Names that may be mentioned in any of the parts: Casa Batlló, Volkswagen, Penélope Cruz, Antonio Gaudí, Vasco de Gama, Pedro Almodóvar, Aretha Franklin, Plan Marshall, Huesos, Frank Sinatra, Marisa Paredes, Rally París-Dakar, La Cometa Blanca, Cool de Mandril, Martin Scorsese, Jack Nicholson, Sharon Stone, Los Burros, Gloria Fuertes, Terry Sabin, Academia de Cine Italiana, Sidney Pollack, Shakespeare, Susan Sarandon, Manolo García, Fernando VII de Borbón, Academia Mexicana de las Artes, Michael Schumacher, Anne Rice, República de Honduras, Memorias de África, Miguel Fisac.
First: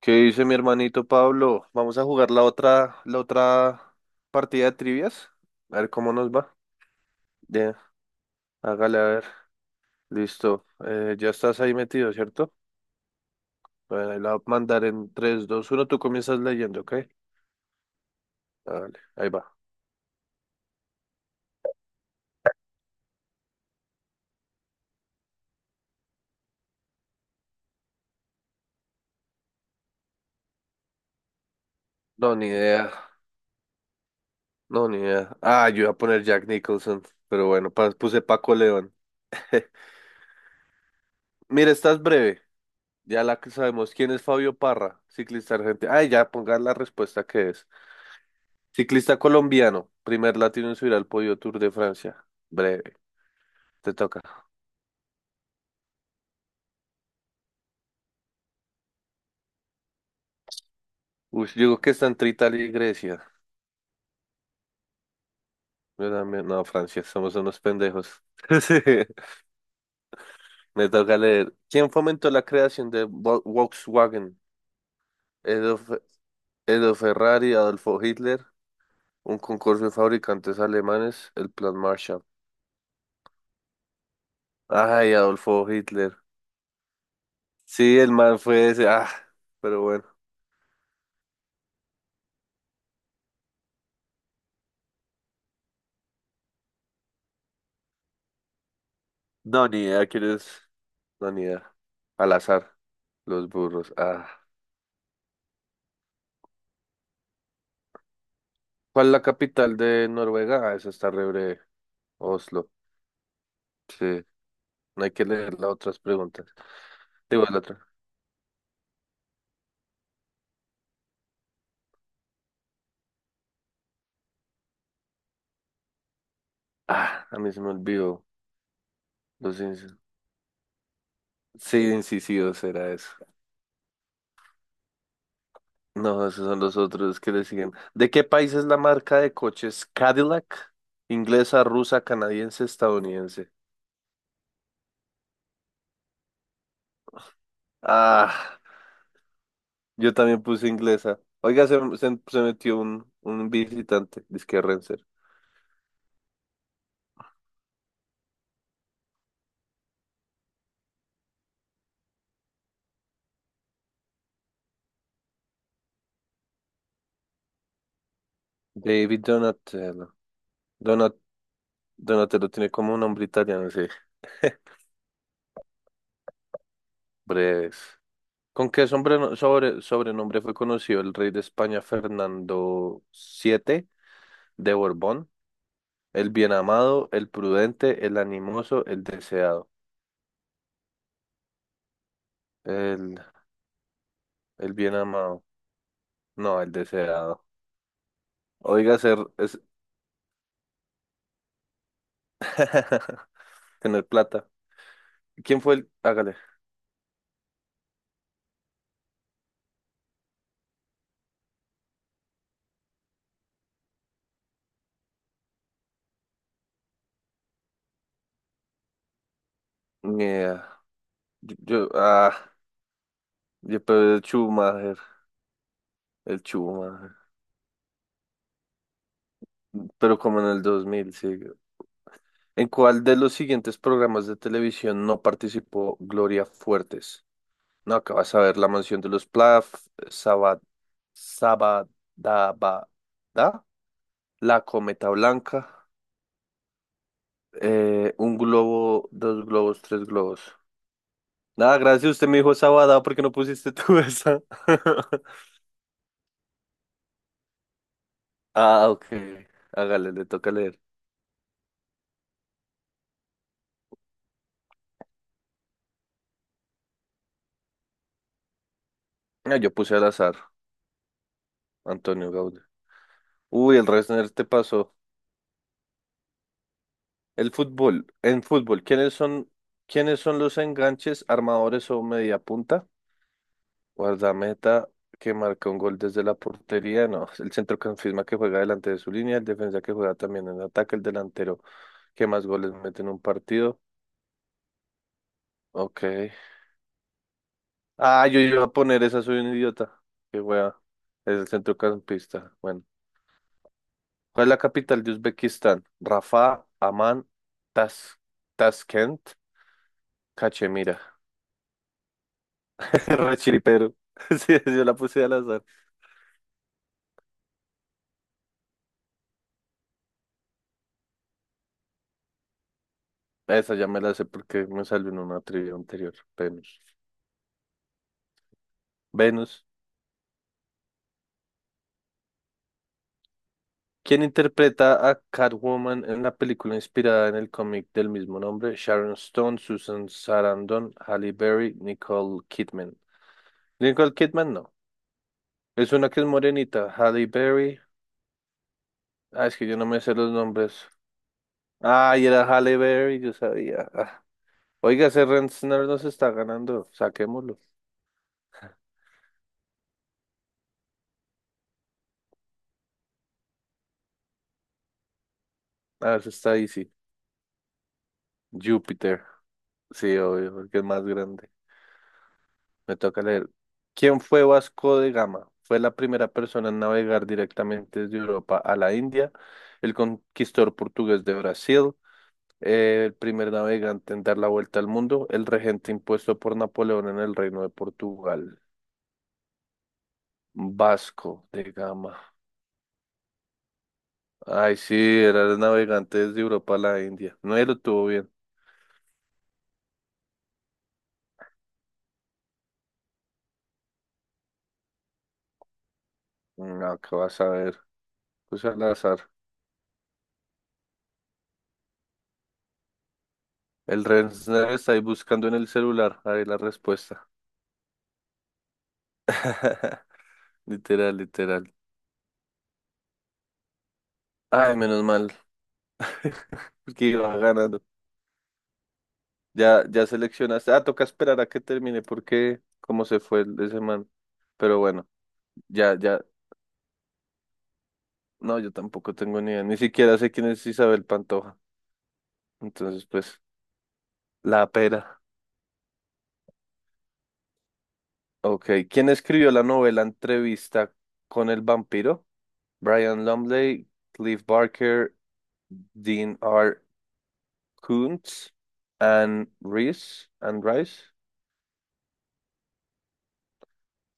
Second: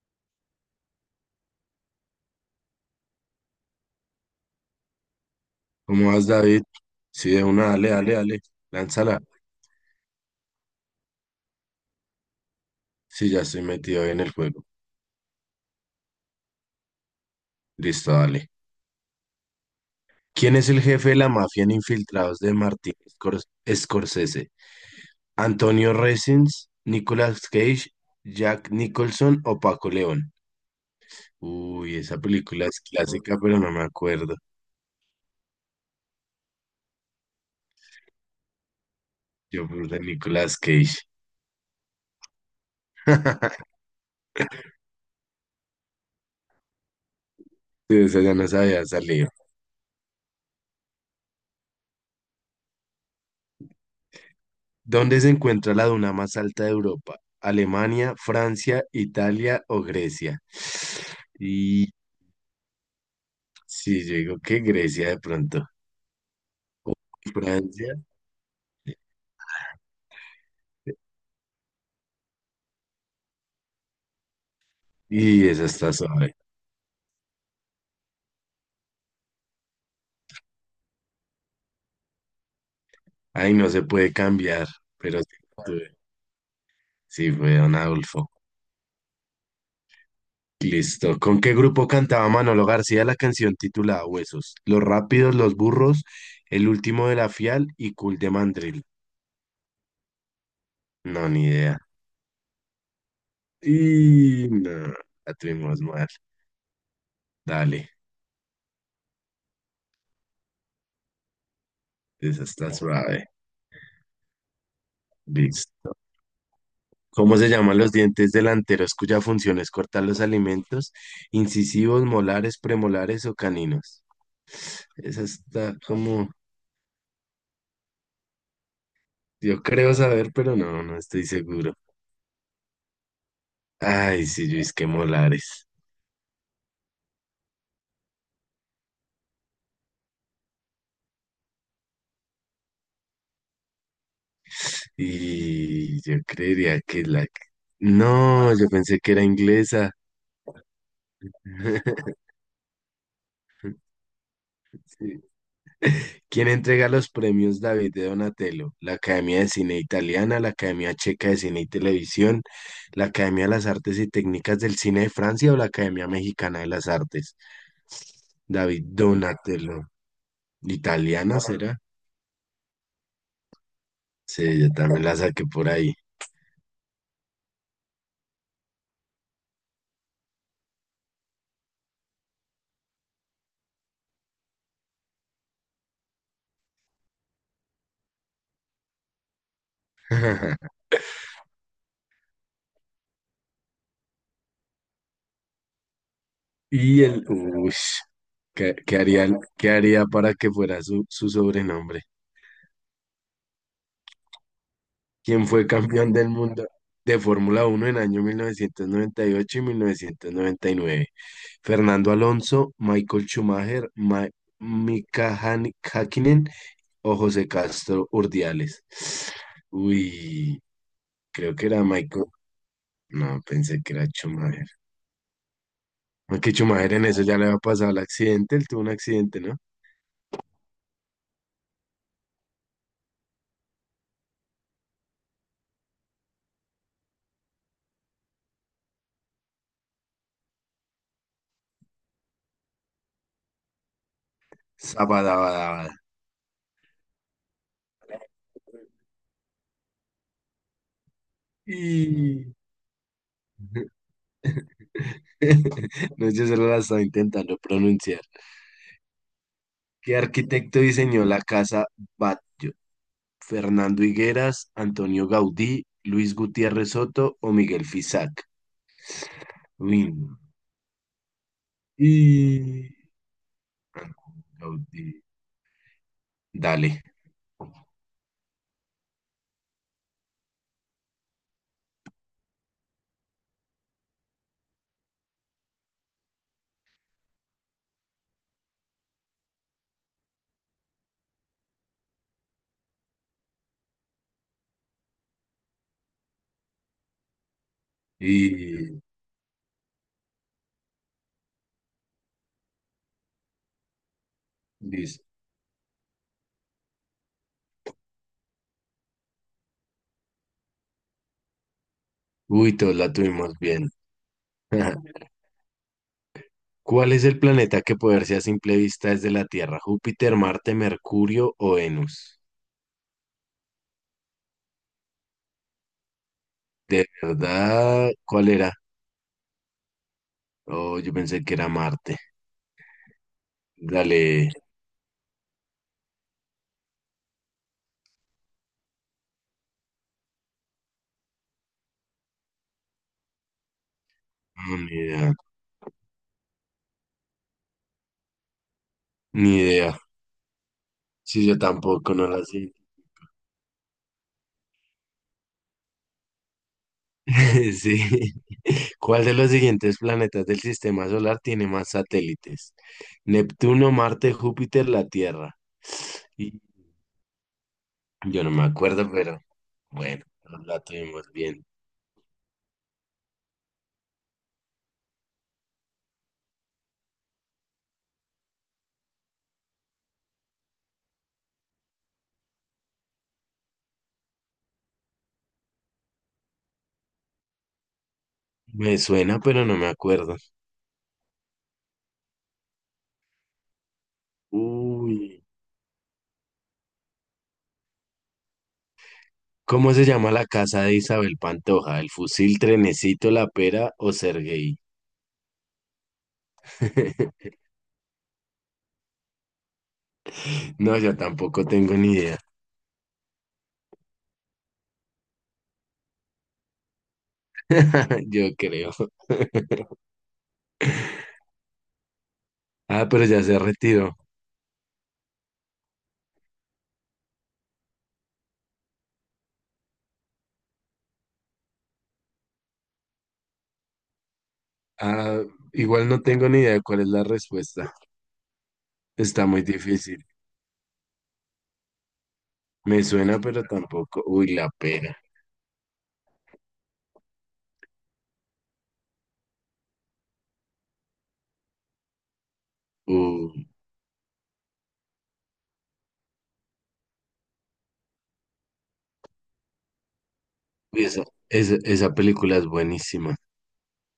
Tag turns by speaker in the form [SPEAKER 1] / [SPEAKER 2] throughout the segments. [SPEAKER 1] ¿Qué dice mi hermanito Pablo? Vamos a jugar la otra partida de trivias. A ver
[SPEAKER 2] ¿Cómo
[SPEAKER 1] cómo
[SPEAKER 2] vas,
[SPEAKER 1] nos va.
[SPEAKER 2] David? Sí, de una,
[SPEAKER 1] Ya,
[SPEAKER 2] dale, dale, dale.
[SPEAKER 1] hágale a
[SPEAKER 2] Lánzala.
[SPEAKER 1] ver. Listo. Ya estás ahí metido, ¿cierto?
[SPEAKER 2] Sí, ya estoy metido
[SPEAKER 1] Bueno, ahí
[SPEAKER 2] en el
[SPEAKER 1] la voy a
[SPEAKER 2] juego.
[SPEAKER 1] mandar en tres, dos, uno. Tú comienzas leyendo, ¿ok?
[SPEAKER 2] Listo, dale.
[SPEAKER 1] Dale, ahí va.
[SPEAKER 2] ¿Quién es el jefe de la mafia en Infiltrados de Martin Scorsese? ¿Antonio Resins, Nicolas Cage, Jack Nicholson o Paco León? Uy, esa
[SPEAKER 1] No, ni
[SPEAKER 2] película es
[SPEAKER 1] idea.
[SPEAKER 2] clásica, pero no me acuerdo.
[SPEAKER 1] No, ni idea. Ah, yo iba a poner Jack Nicholson. Pero bueno, puse Paco León.
[SPEAKER 2] Yo puse Nicolas Cage.
[SPEAKER 1] Mira, estás breve. Ya la que sabemos. ¿Quién es Fabio Parra? Ciclista argentino. Ay, ya pongan la respuesta que es.
[SPEAKER 2] Sí, esa ya no sabía
[SPEAKER 1] Ciclista
[SPEAKER 2] salir.
[SPEAKER 1] colombiano, primer latino en subir al podio Tour de Francia. Breve, te toca.
[SPEAKER 2] ¿Dónde se encuentra la duna más alta de Europa? ¿Alemania, Francia, Italia o Grecia?
[SPEAKER 1] Uy, yo digo que
[SPEAKER 2] Y
[SPEAKER 1] está entre Italia y Grecia.
[SPEAKER 2] sí, yo digo que Grecia de pronto.
[SPEAKER 1] No,
[SPEAKER 2] O
[SPEAKER 1] Francia, somos unos
[SPEAKER 2] Francia.
[SPEAKER 1] pendejos. Sí, me toca leer. ¿Quién fomentó la creación de Volkswagen?
[SPEAKER 2] Y esa
[SPEAKER 1] Edo,
[SPEAKER 2] está
[SPEAKER 1] Fe-
[SPEAKER 2] suave.
[SPEAKER 1] Edo Ferrari, Adolfo Hitler, un concurso de fabricantes alemanes, el Plan Marshall.
[SPEAKER 2] Ahí no se puede cambiar,
[SPEAKER 1] Ay,
[SPEAKER 2] pero
[SPEAKER 1] Adolfo
[SPEAKER 2] tuve-
[SPEAKER 1] Hitler.
[SPEAKER 2] sí fue Don
[SPEAKER 1] Sí, el
[SPEAKER 2] Adolfo.
[SPEAKER 1] man fue ese. Ah, pero bueno.
[SPEAKER 2] Listo. ¿Con qué grupo cantaba Manolo García la canción titulada Huesos? Los Rápidos, Los Burros, El Último de la Fial y Cool de Mandril.
[SPEAKER 1] No, ni idea quién es.
[SPEAKER 2] No,
[SPEAKER 1] No, ni
[SPEAKER 2] ni
[SPEAKER 1] idea.
[SPEAKER 2] idea.
[SPEAKER 1] Al azar, los burros. Ah.
[SPEAKER 2] Y no, la tuvimos mal. Dale.
[SPEAKER 1] ¿Cuál es la capital de Noruega? Ah, esa está re breve.
[SPEAKER 2] Esa
[SPEAKER 1] Oslo.
[SPEAKER 2] está suave.
[SPEAKER 1] Sí, no hay que leer las
[SPEAKER 2] Listo.
[SPEAKER 1] otras preguntas.
[SPEAKER 2] ¿Cómo
[SPEAKER 1] Digo,
[SPEAKER 2] se
[SPEAKER 1] la
[SPEAKER 2] llaman
[SPEAKER 1] otra.
[SPEAKER 2] los dientes delanteros cuya función es cortar los alimentos? Incisivos, molares, premolares o caninos. Esa está como,
[SPEAKER 1] Ah, a mí se me olvidó. Los
[SPEAKER 2] yo creo
[SPEAKER 1] incis-
[SPEAKER 2] saber, pero no, no estoy seguro.
[SPEAKER 1] sí, incisivos era eso.
[SPEAKER 2] Ay, sí, Luis, que molares.
[SPEAKER 1] No, esos son los otros que le siguen. ¿De qué país es la marca de coches Cadillac? Inglesa, rusa, canadiense, estadounidense.
[SPEAKER 2] Y yo creería que la.
[SPEAKER 1] Ah,
[SPEAKER 2] No, yo pensé que era inglesa.
[SPEAKER 1] yo también puse inglesa. Oiga, se, se, se metió un visitante, disque Renzer.
[SPEAKER 2] ¿Quién entrega los premios David de Donatello? La Academia de Cine Italiana, la Academia Checa de Cine y Televisión, la Academia de las Artes y Técnicas del Cine de Francia o la Academia Mexicana de las Artes. David
[SPEAKER 1] David
[SPEAKER 2] Donatello.
[SPEAKER 1] Donatello. Donat,
[SPEAKER 2] ¿Italiana será?
[SPEAKER 1] Donatello tiene como un nombre italiano, sí.
[SPEAKER 2] Sí, yo también la saqué por ahí.
[SPEAKER 1] Breves. ¿Con qué sobrenombre fue conocido el rey de España Fernando VII de Borbón? El bien amado, el prudente, el animoso, el deseado. El, el bien amado. No, el deseado.
[SPEAKER 2] Ush, ¿qué, qué
[SPEAKER 1] Oiga, ser...
[SPEAKER 2] haría,
[SPEAKER 1] Es...
[SPEAKER 2] qué haría para que fuera su sobrenombre?
[SPEAKER 1] Tener plata.
[SPEAKER 2] ¿Quien
[SPEAKER 1] ¿Quién
[SPEAKER 2] fue
[SPEAKER 1] fue el...?
[SPEAKER 2] campeón del
[SPEAKER 1] Hágale.
[SPEAKER 2] mundo de Fórmula 1 en año 1998 y 1999? Fernando Alonso, Michael Schumacher, Mika Häkkinen o José Castro Urdiales.
[SPEAKER 1] Ni
[SPEAKER 2] Uy,
[SPEAKER 1] idea.
[SPEAKER 2] creo
[SPEAKER 1] Yo...
[SPEAKER 2] que era
[SPEAKER 1] yo-
[SPEAKER 2] Michael.
[SPEAKER 1] ah,
[SPEAKER 2] No, pensé
[SPEAKER 1] yo,
[SPEAKER 2] que era
[SPEAKER 1] pero el
[SPEAKER 2] Schumacher.
[SPEAKER 1] Schumacher. El
[SPEAKER 2] Aunque Schumacher en
[SPEAKER 1] Schumacher.
[SPEAKER 2] eso ya le había pasado el accidente, él tuvo un accidente, ¿no?
[SPEAKER 1] Pero como en el 2000, sí. ¿En cuál de los siguientes programas de televisión no participó Gloria Fuertes? No, acabas a ver La Mansión de los Plaf, Sabadabada, La Cometa Blanca,
[SPEAKER 2] Sabadabadabada.
[SPEAKER 1] un globo, dos globos, tres globos. Nada, gracias, usted me dijo
[SPEAKER 2] Y...
[SPEAKER 1] Sabada porque no pusiste tú esa.
[SPEAKER 2] No, yo solo la estaba intentando pronunciar.
[SPEAKER 1] Ah, ok. Hágale,
[SPEAKER 2] ¿Qué
[SPEAKER 1] le toca leer.
[SPEAKER 2] arquitecto diseñó la casa Batlló? ¿Fernando Higueras, Antonio Gaudí, Luis Gutiérrez Soto o Miguel Fisac?
[SPEAKER 1] Ah, yo puse
[SPEAKER 2] Uy,
[SPEAKER 1] al azar, Antonio Gaudí.
[SPEAKER 2] y...
[SPEAKER 1] Uy, el Resner te pasó.
[SPEAKER 2] Gaudí. Dale.
[SPEAKER 1] El fútbol, en fútbol, ¿quiénes son los enganches, armadores o mediapunta? Guardameta que marca un gol desde la portería, no, el centrocampista que juega delante de su línea, el defensa que juega también en ataque, el delantero que más goles mete en un partido. Ok. Ah, yo iba a
[SPEAKER 2] Y
[SPEAKER 1] poner esa, soy un idiota. Qué wea. Es el centrocampista. Bueno. ¿Cuál es la capital de
[SPEAKER 2] dice,
[SPEAKER 1] Uzbekistán? Rafa, Amán, Tas Taskent, Cachemira.
[SPEAKER 2] uy, todos la tuvimos bien.
[SPEAKER 1] Rechiripero. Sí, sí, yo la puse al azar.
[SPEAKER 2] ¿Cuál es el planeta que puede verse a simple vista desde la Tierra? ¿Júpiter, Marte, Mercurio o Venus?
[SPEAKER 1] Esa ya me la sé porque me salió en una trivia anterior. Venus.
[SPEAKER 2] De verdad, ¿cuál era?
[SPEAKER 1] Venus.
[SPEAKER 2] Oh, yo pensé que era Marte.
[SPEAKER 1] ¿Quién
[SPEAKER 2] Dale,
[SPEAKER 1] interpreta a Catwoman en la película inspirada en el cómic del mismo nombre? Sharon Stone, Susan Sarandon, Halle Berry, Nicole Kidman. Nicole Kidman no.
[SPEAKER 2] no, ni idea,
[SPEAKER 1] Es una que es morenita. Halle Berry. Ah, es
[SPEAKER 2] ni
[SPEAKER 1] que yo no
[SPEAKER 2] idea.
[SPEAKER 1] me sé los nombres.
[SPEAKER 2] Sí, yo tampoco,
[SPEAKER 1] Ah, y
[SPEAKER 2] no
[SPEAKER 1] era
[SPEAKER 2] la sé.
[SPEAKER 1] Halle Berry, yo sabía. Ah. Oiga, ese Rensner nos está ganando. Saquémoslo.
[SPEAKER 2] Sí. ¿Cuál de los siguientes planetas del sistema solar tiene más satélites? Neptuno, Marte, Júpiter, la Tierra.
[SPEAKER 1] Ah, eso está
[SPEAKER 2] Y
[SPEAKER 1] easy.
[SPEAKER 2] yo no me acuerdo,
[SPEAKER 1] Júpiter.
[SPEAKER 2] pero
[SPEAKER 1] Sí,
[SPEAKER 2] bueno,
[SPEAKER 1] obvio,
[SPEAKER 2] nos
[SPEAKER 1] porque
[SPEAKER 2] la
[SPEAKER 1] es más
[SPEAKER 2] tuvimos
[SPEAKER 1] grande.
[SPEAKER 2] bien.
[SPEAKER 1] Me toca leer. ¿Quién fue Vasco de Gama? Fue la primera persona en navegar directamente desde Europa a la India, el conquistador portugués de Brasil, el primer navegante en dar la vuelta al mundo, el regente impuesto por Napoleón en el Reino de Portugal.
[SPEAKER 2] Me suena, pero no me acuerdo.
[SPEAKER 1] Vasco de Gama. Ay, sí, era
[SPEAKER 2] Uy.
[SPEAKER 1] el navegante desde Europa a la India. No, él lo tuvo bien.
[SPEAKER 2] ¿Cómo se llama la casa de Isabel Pantoja? ¿El fusil, Trenecito, la pera o Sergei?
[SPEAKER 1] No, ¿qué vas a ver? Pues al azar.
[SPEAKER 2] No, yo tampoco tengo ni idea.
[SPEAKER 1] El Renner está ahí buscando en el celular. Ahí la respuesta.
[SPEAKER 2] Yo creo.
[SPEAKER 1] Literal, literal.
[SPEAKER 2] Ah, pero ya se retiró.
[SPEAKER 1] Ay, menos mal, porque iba ganando. Ya, ya seleccionaste. Ah, toca esperar a que termine porque cómo se fue el de semana. Pero bueno,
[SPEAKER 2] Ah,
[SPEAKER 1] ya,
[SPEAKER 2] igual
[SPEAKER 1] ya.
[SPEAKER 2] no tengo ni idea de cuál es la respuesta.
[SPEAKER 1] No, yo tampoco tengo
[SPEAKER 2] Está
[SPEAKER 1] ni idea.
[SPEAKER 2] muy
[SPEAKER 1] Ni siquiera
[SPEAKER 2] difícil.
[SPEAKER 1] sé quién es Isabel Pantoja.
[SPEAKER 2] Me
[SPEAKER 1] Entonces,
[SPEAKER 2] suena,
[SPEAKER 1] pues,
[SPEAKER 2] pero tampoco. Uy,
[SPEAKER 1] la
[SPEAKER 2] la pera.
[SPEAKER 1] pera. Ok. ¿Quién escribió la novela Entrevista con el vampiro? Brian
[SPEAKER 2] Uh,
[SPEAKER 1] Lumley, Cliff Barker, Dean R. Koontz, Anne Rice, Anne
[SPEAKER 2] uy,
[SPEAKER 1] Rice.
[SPEAKER 2] esa película es buenísima.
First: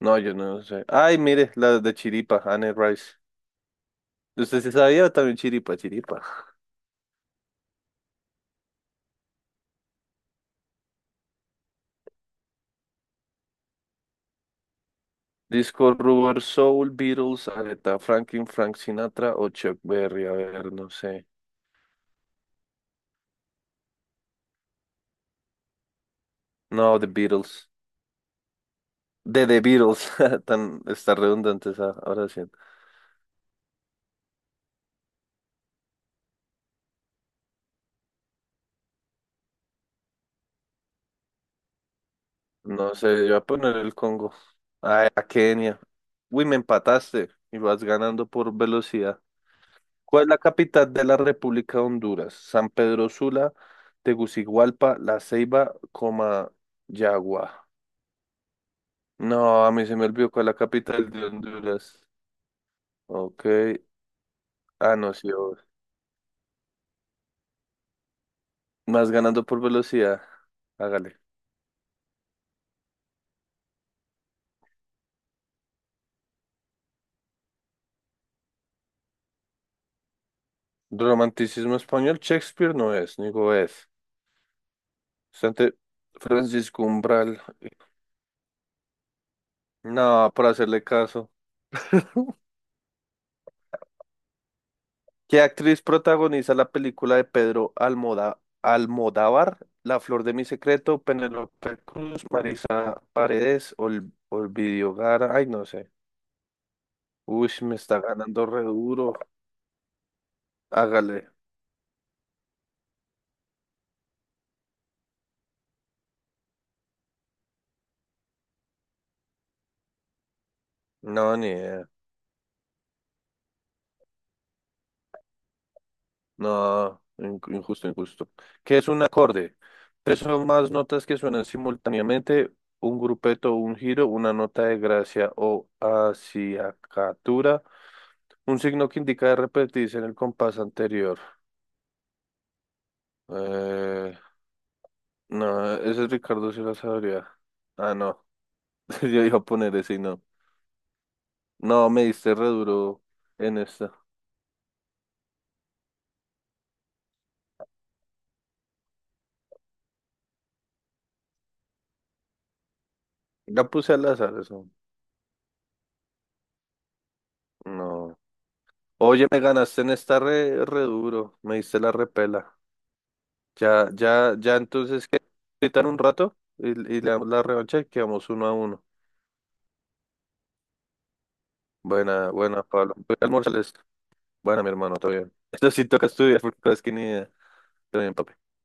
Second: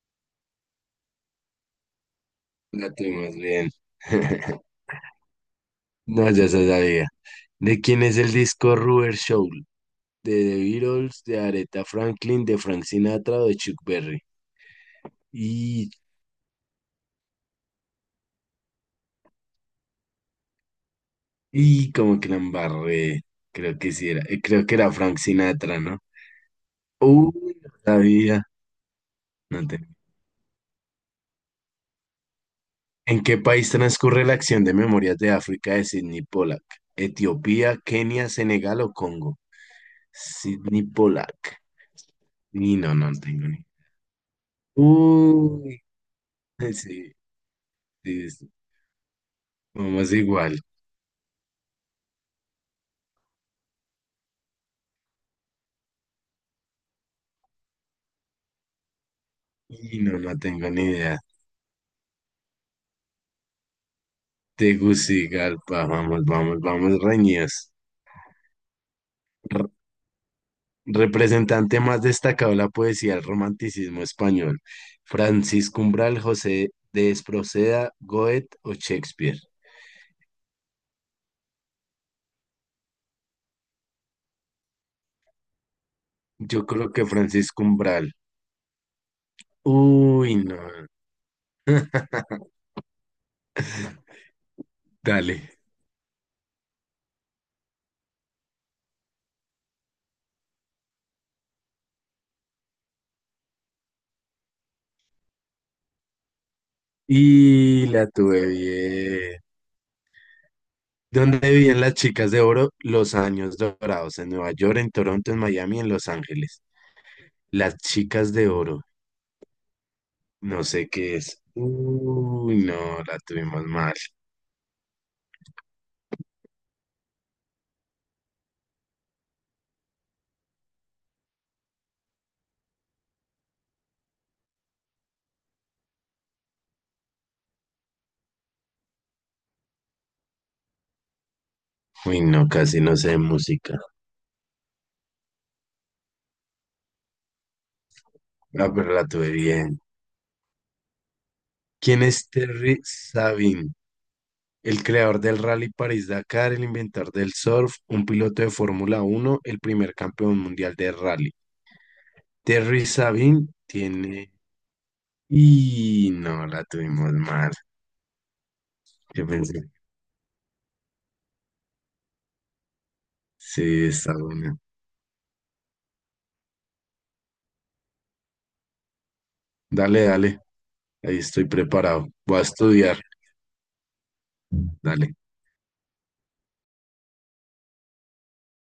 [SPEAKER 1] No, yo no sé. Ay, mire, la de Chiripa, Anne
[SPEAKER 2] La
[SPEAKER 1] Rice.
[SPEAKER 2] tuvimos bien.
[SPEAKER 1] ¿Usted se sabía también Chiripa, Chiripa?
[SPEAKER 2] No, ya se sabía. ¿De quién es el disco Rubber Soul? De The Beatles, de Aretha Franklin, de Frank Sinatra o de Chuck Berry.
[SPEAKER 1] Disco
[SPEAKER 2] Y,
[SPEAKER 1] Rubber Soul, Beatles, Aretha Franklin, Frank Sinatra o Chuck Berry. A ver, no sé.
[SPEAKER 2] y como que la embarré. Creo que sí era. Creo que era Frank Sinatra, ¿no?
[SPEAKER 1] No, The
[SPEAKER 2] Uy,
[SPEAKER 1] Beatles.
[SPEAKER 2] no sabía.
[SPEAKER 1] De The
[SPEAKER 2] No.
[SPEAKER 1] Beatles. Tan, está redundante esa, ahora sí.
[SPEAKER 2] ¿En qué país transcurre la acción de Memorias de África de Sidney Pollack? ¿Etiopía, Kenia, Senegal o Congo? Sidney Pollack. Y
[SPEAKER 1] No
[SPEAKER 2] no, no
[SPEAKER 1] sé, yo voy a
[SPEAKER 2] tengo ni.
[SPEAKER 1] poner el Congo. Ay, a Kenia.
[SPEAKER 2] Uy,
[SPEAKER 1] Uy, me
[SPEAKER 2] sí,
[SPEAKER 1] empataste y vas ganando
[SPEAKER 2] sí, sí,
[SPEAKER 1] por velocidad.
[SPEAKER 2] vamos
[SPEAKER 1] ¿Cuál es la
[SPEAKER 2] igual.
[SPEAKER 1] capital de la República de Honduras? San Pedro Sula, Tegucigalpa, La Ceiba, coma, Yagua. No, a mí se
[SPEAKER 2] Y
[SPEAKER 1] me
[SPEAKER 2] no,
[SPEAKER 1] olvidó
[SPEAKER 2] no
[SPEAKER 1] cuál es la
[SPEAKER 2] tengo ni
[SPEAKER 1] capital
[SPEAKER 2] idea.
[SPEAKER 1] de Honduras. Ok. Ah, no, sí, obvio.
[SPEAKER 2] Tegucigalpa, vamos, vamos, vamos, reñidos.
[SPEAKER 1] Más ganando por
[SPEAKER 2] R-
[SPEAKER 1] velocidad. Hágale.
[SPEAKER 2] representante más destacado de la poesía del romanticismo español? Francisco Umbral, José de Esproceda, Goethe o Shakespeare.
[SPEAKER 1] Romanticismo español, Shakespeare no es, ni es. Sante
[SPEAKER 2] Yo
[SPEAKER 1] Francisco
[SPEAKER 2] creo que
[SPEAKER 1] Umbral.
[SPEAKER 2] Francisco Umbral.
[SPEAKER 1] No,
[SPEAKER 2] Uy,
[SPEAKER 1] por
[SPEAKER 2] no,
[SPEAKER 1] hacerle caso.
[SPEAKER 2] dale.
[SPEAKER 1] ¿Qué actriz protagoniza la película de Pedro Almodóvar? La flor de mi secreto, Penélope Cruz, Marisa Paredes, Olvidio Gara. Ay, no sé. Uy, sí me
[SPEAKER 2] Y
[SPEAKER 1] está
[SPEAKER 2] la
[SPEAKER 1] ganando
[SPEAKER 2] tuve
[SPEAKER 1] re duro.
[SPEAKER 2] bien.
[SPEAKER 1] Hágale.
[SPEAKER 2] ¿Dónde vivían las chicas de oro? Los años dorados, en Nueva York, en Toronto, en Miami, en Los Ángeles. Las chicas de oro, no sé qué
[SPEAKER 1] No,
[SPEAKER 2] es.
[SPEAKER 1] ni idea.
[SPEAKER 2] Uy, no, la tuvimos mal.
[SPEAKER 1] No, injusto, injusto. ¿Qué es un acorde? Tres o más notas que suenan simultáneamente, un grupeto, un giro, una nota de gracia o acciacatura, un signo que indica de repetirse en el compás anterior.
[SPEAKER 2] Uy, no, casi no sé de música.
[SPEAKER 1] Eh, no, ese Ricardo sí lo sabría. Ah, no.
[SPEAKER 2] Ah, pero la
[SPEAKER 1] Yo
[SPEAKER 2] tuve
[SPEAKER 1] iba a poner
[SPEAKER 2] bien.
[SPEAKER 1] ese y no. No, me
[SPEAKER 2] ¿Quién es
[SPEAKER 1] diste re
[SPEAKER 2] Terry
[SPEAKER 1] duro en
[SPEAKER 2] Sabin?
[SPEAKER 1] esta.
[SPEAKER 2] El creador del Rally París-Dakar, el inventor del surf, un piloto de Fórmula 1, el primer campeón mundial de rally. Terry Sabin
[SPEAKER 1] La puse al
[SPEAKER 2] tiene.
[SPEAKER 1] azar, eso.
[SPEAKER 2] Y no, la tuvimos mal.
[SPEAKER 1] No. Oye,
[SPEAKER 2] Yo
[SPEAKER 1] me
[SPEAKER 2] pensé,
[SPEAKER 1] ganaste en esta re duro, me diste la repela.
[SPEAKER 2] sí,
[SPEAKER 1] Ya,
[SPEAKER 2] está
[SPEAKER 1] ya, ya,
[SPEAKER 2] buena.
[SPEAKER 1] entonces, ¿qué? Quitan un rato y le damos la revancha y quedamos uno a uno.
[SPEAKER 2] Dale, dale, ahí estoy preparado.
[SPEAKER 1] Buena,
[SPEAKER 2] Voy a
[SPEAKER 1] buena, Pablo.
[SPEAKER 2] estudiar.
[SPEAKER 1] Voy a almorzarles. Buena, mi hermano,
[SPEAKER 2] Dale.
[SPEAKER 1] todo bien. Esto sí toca estudiar porque es que ni idea. Todo bien, papi.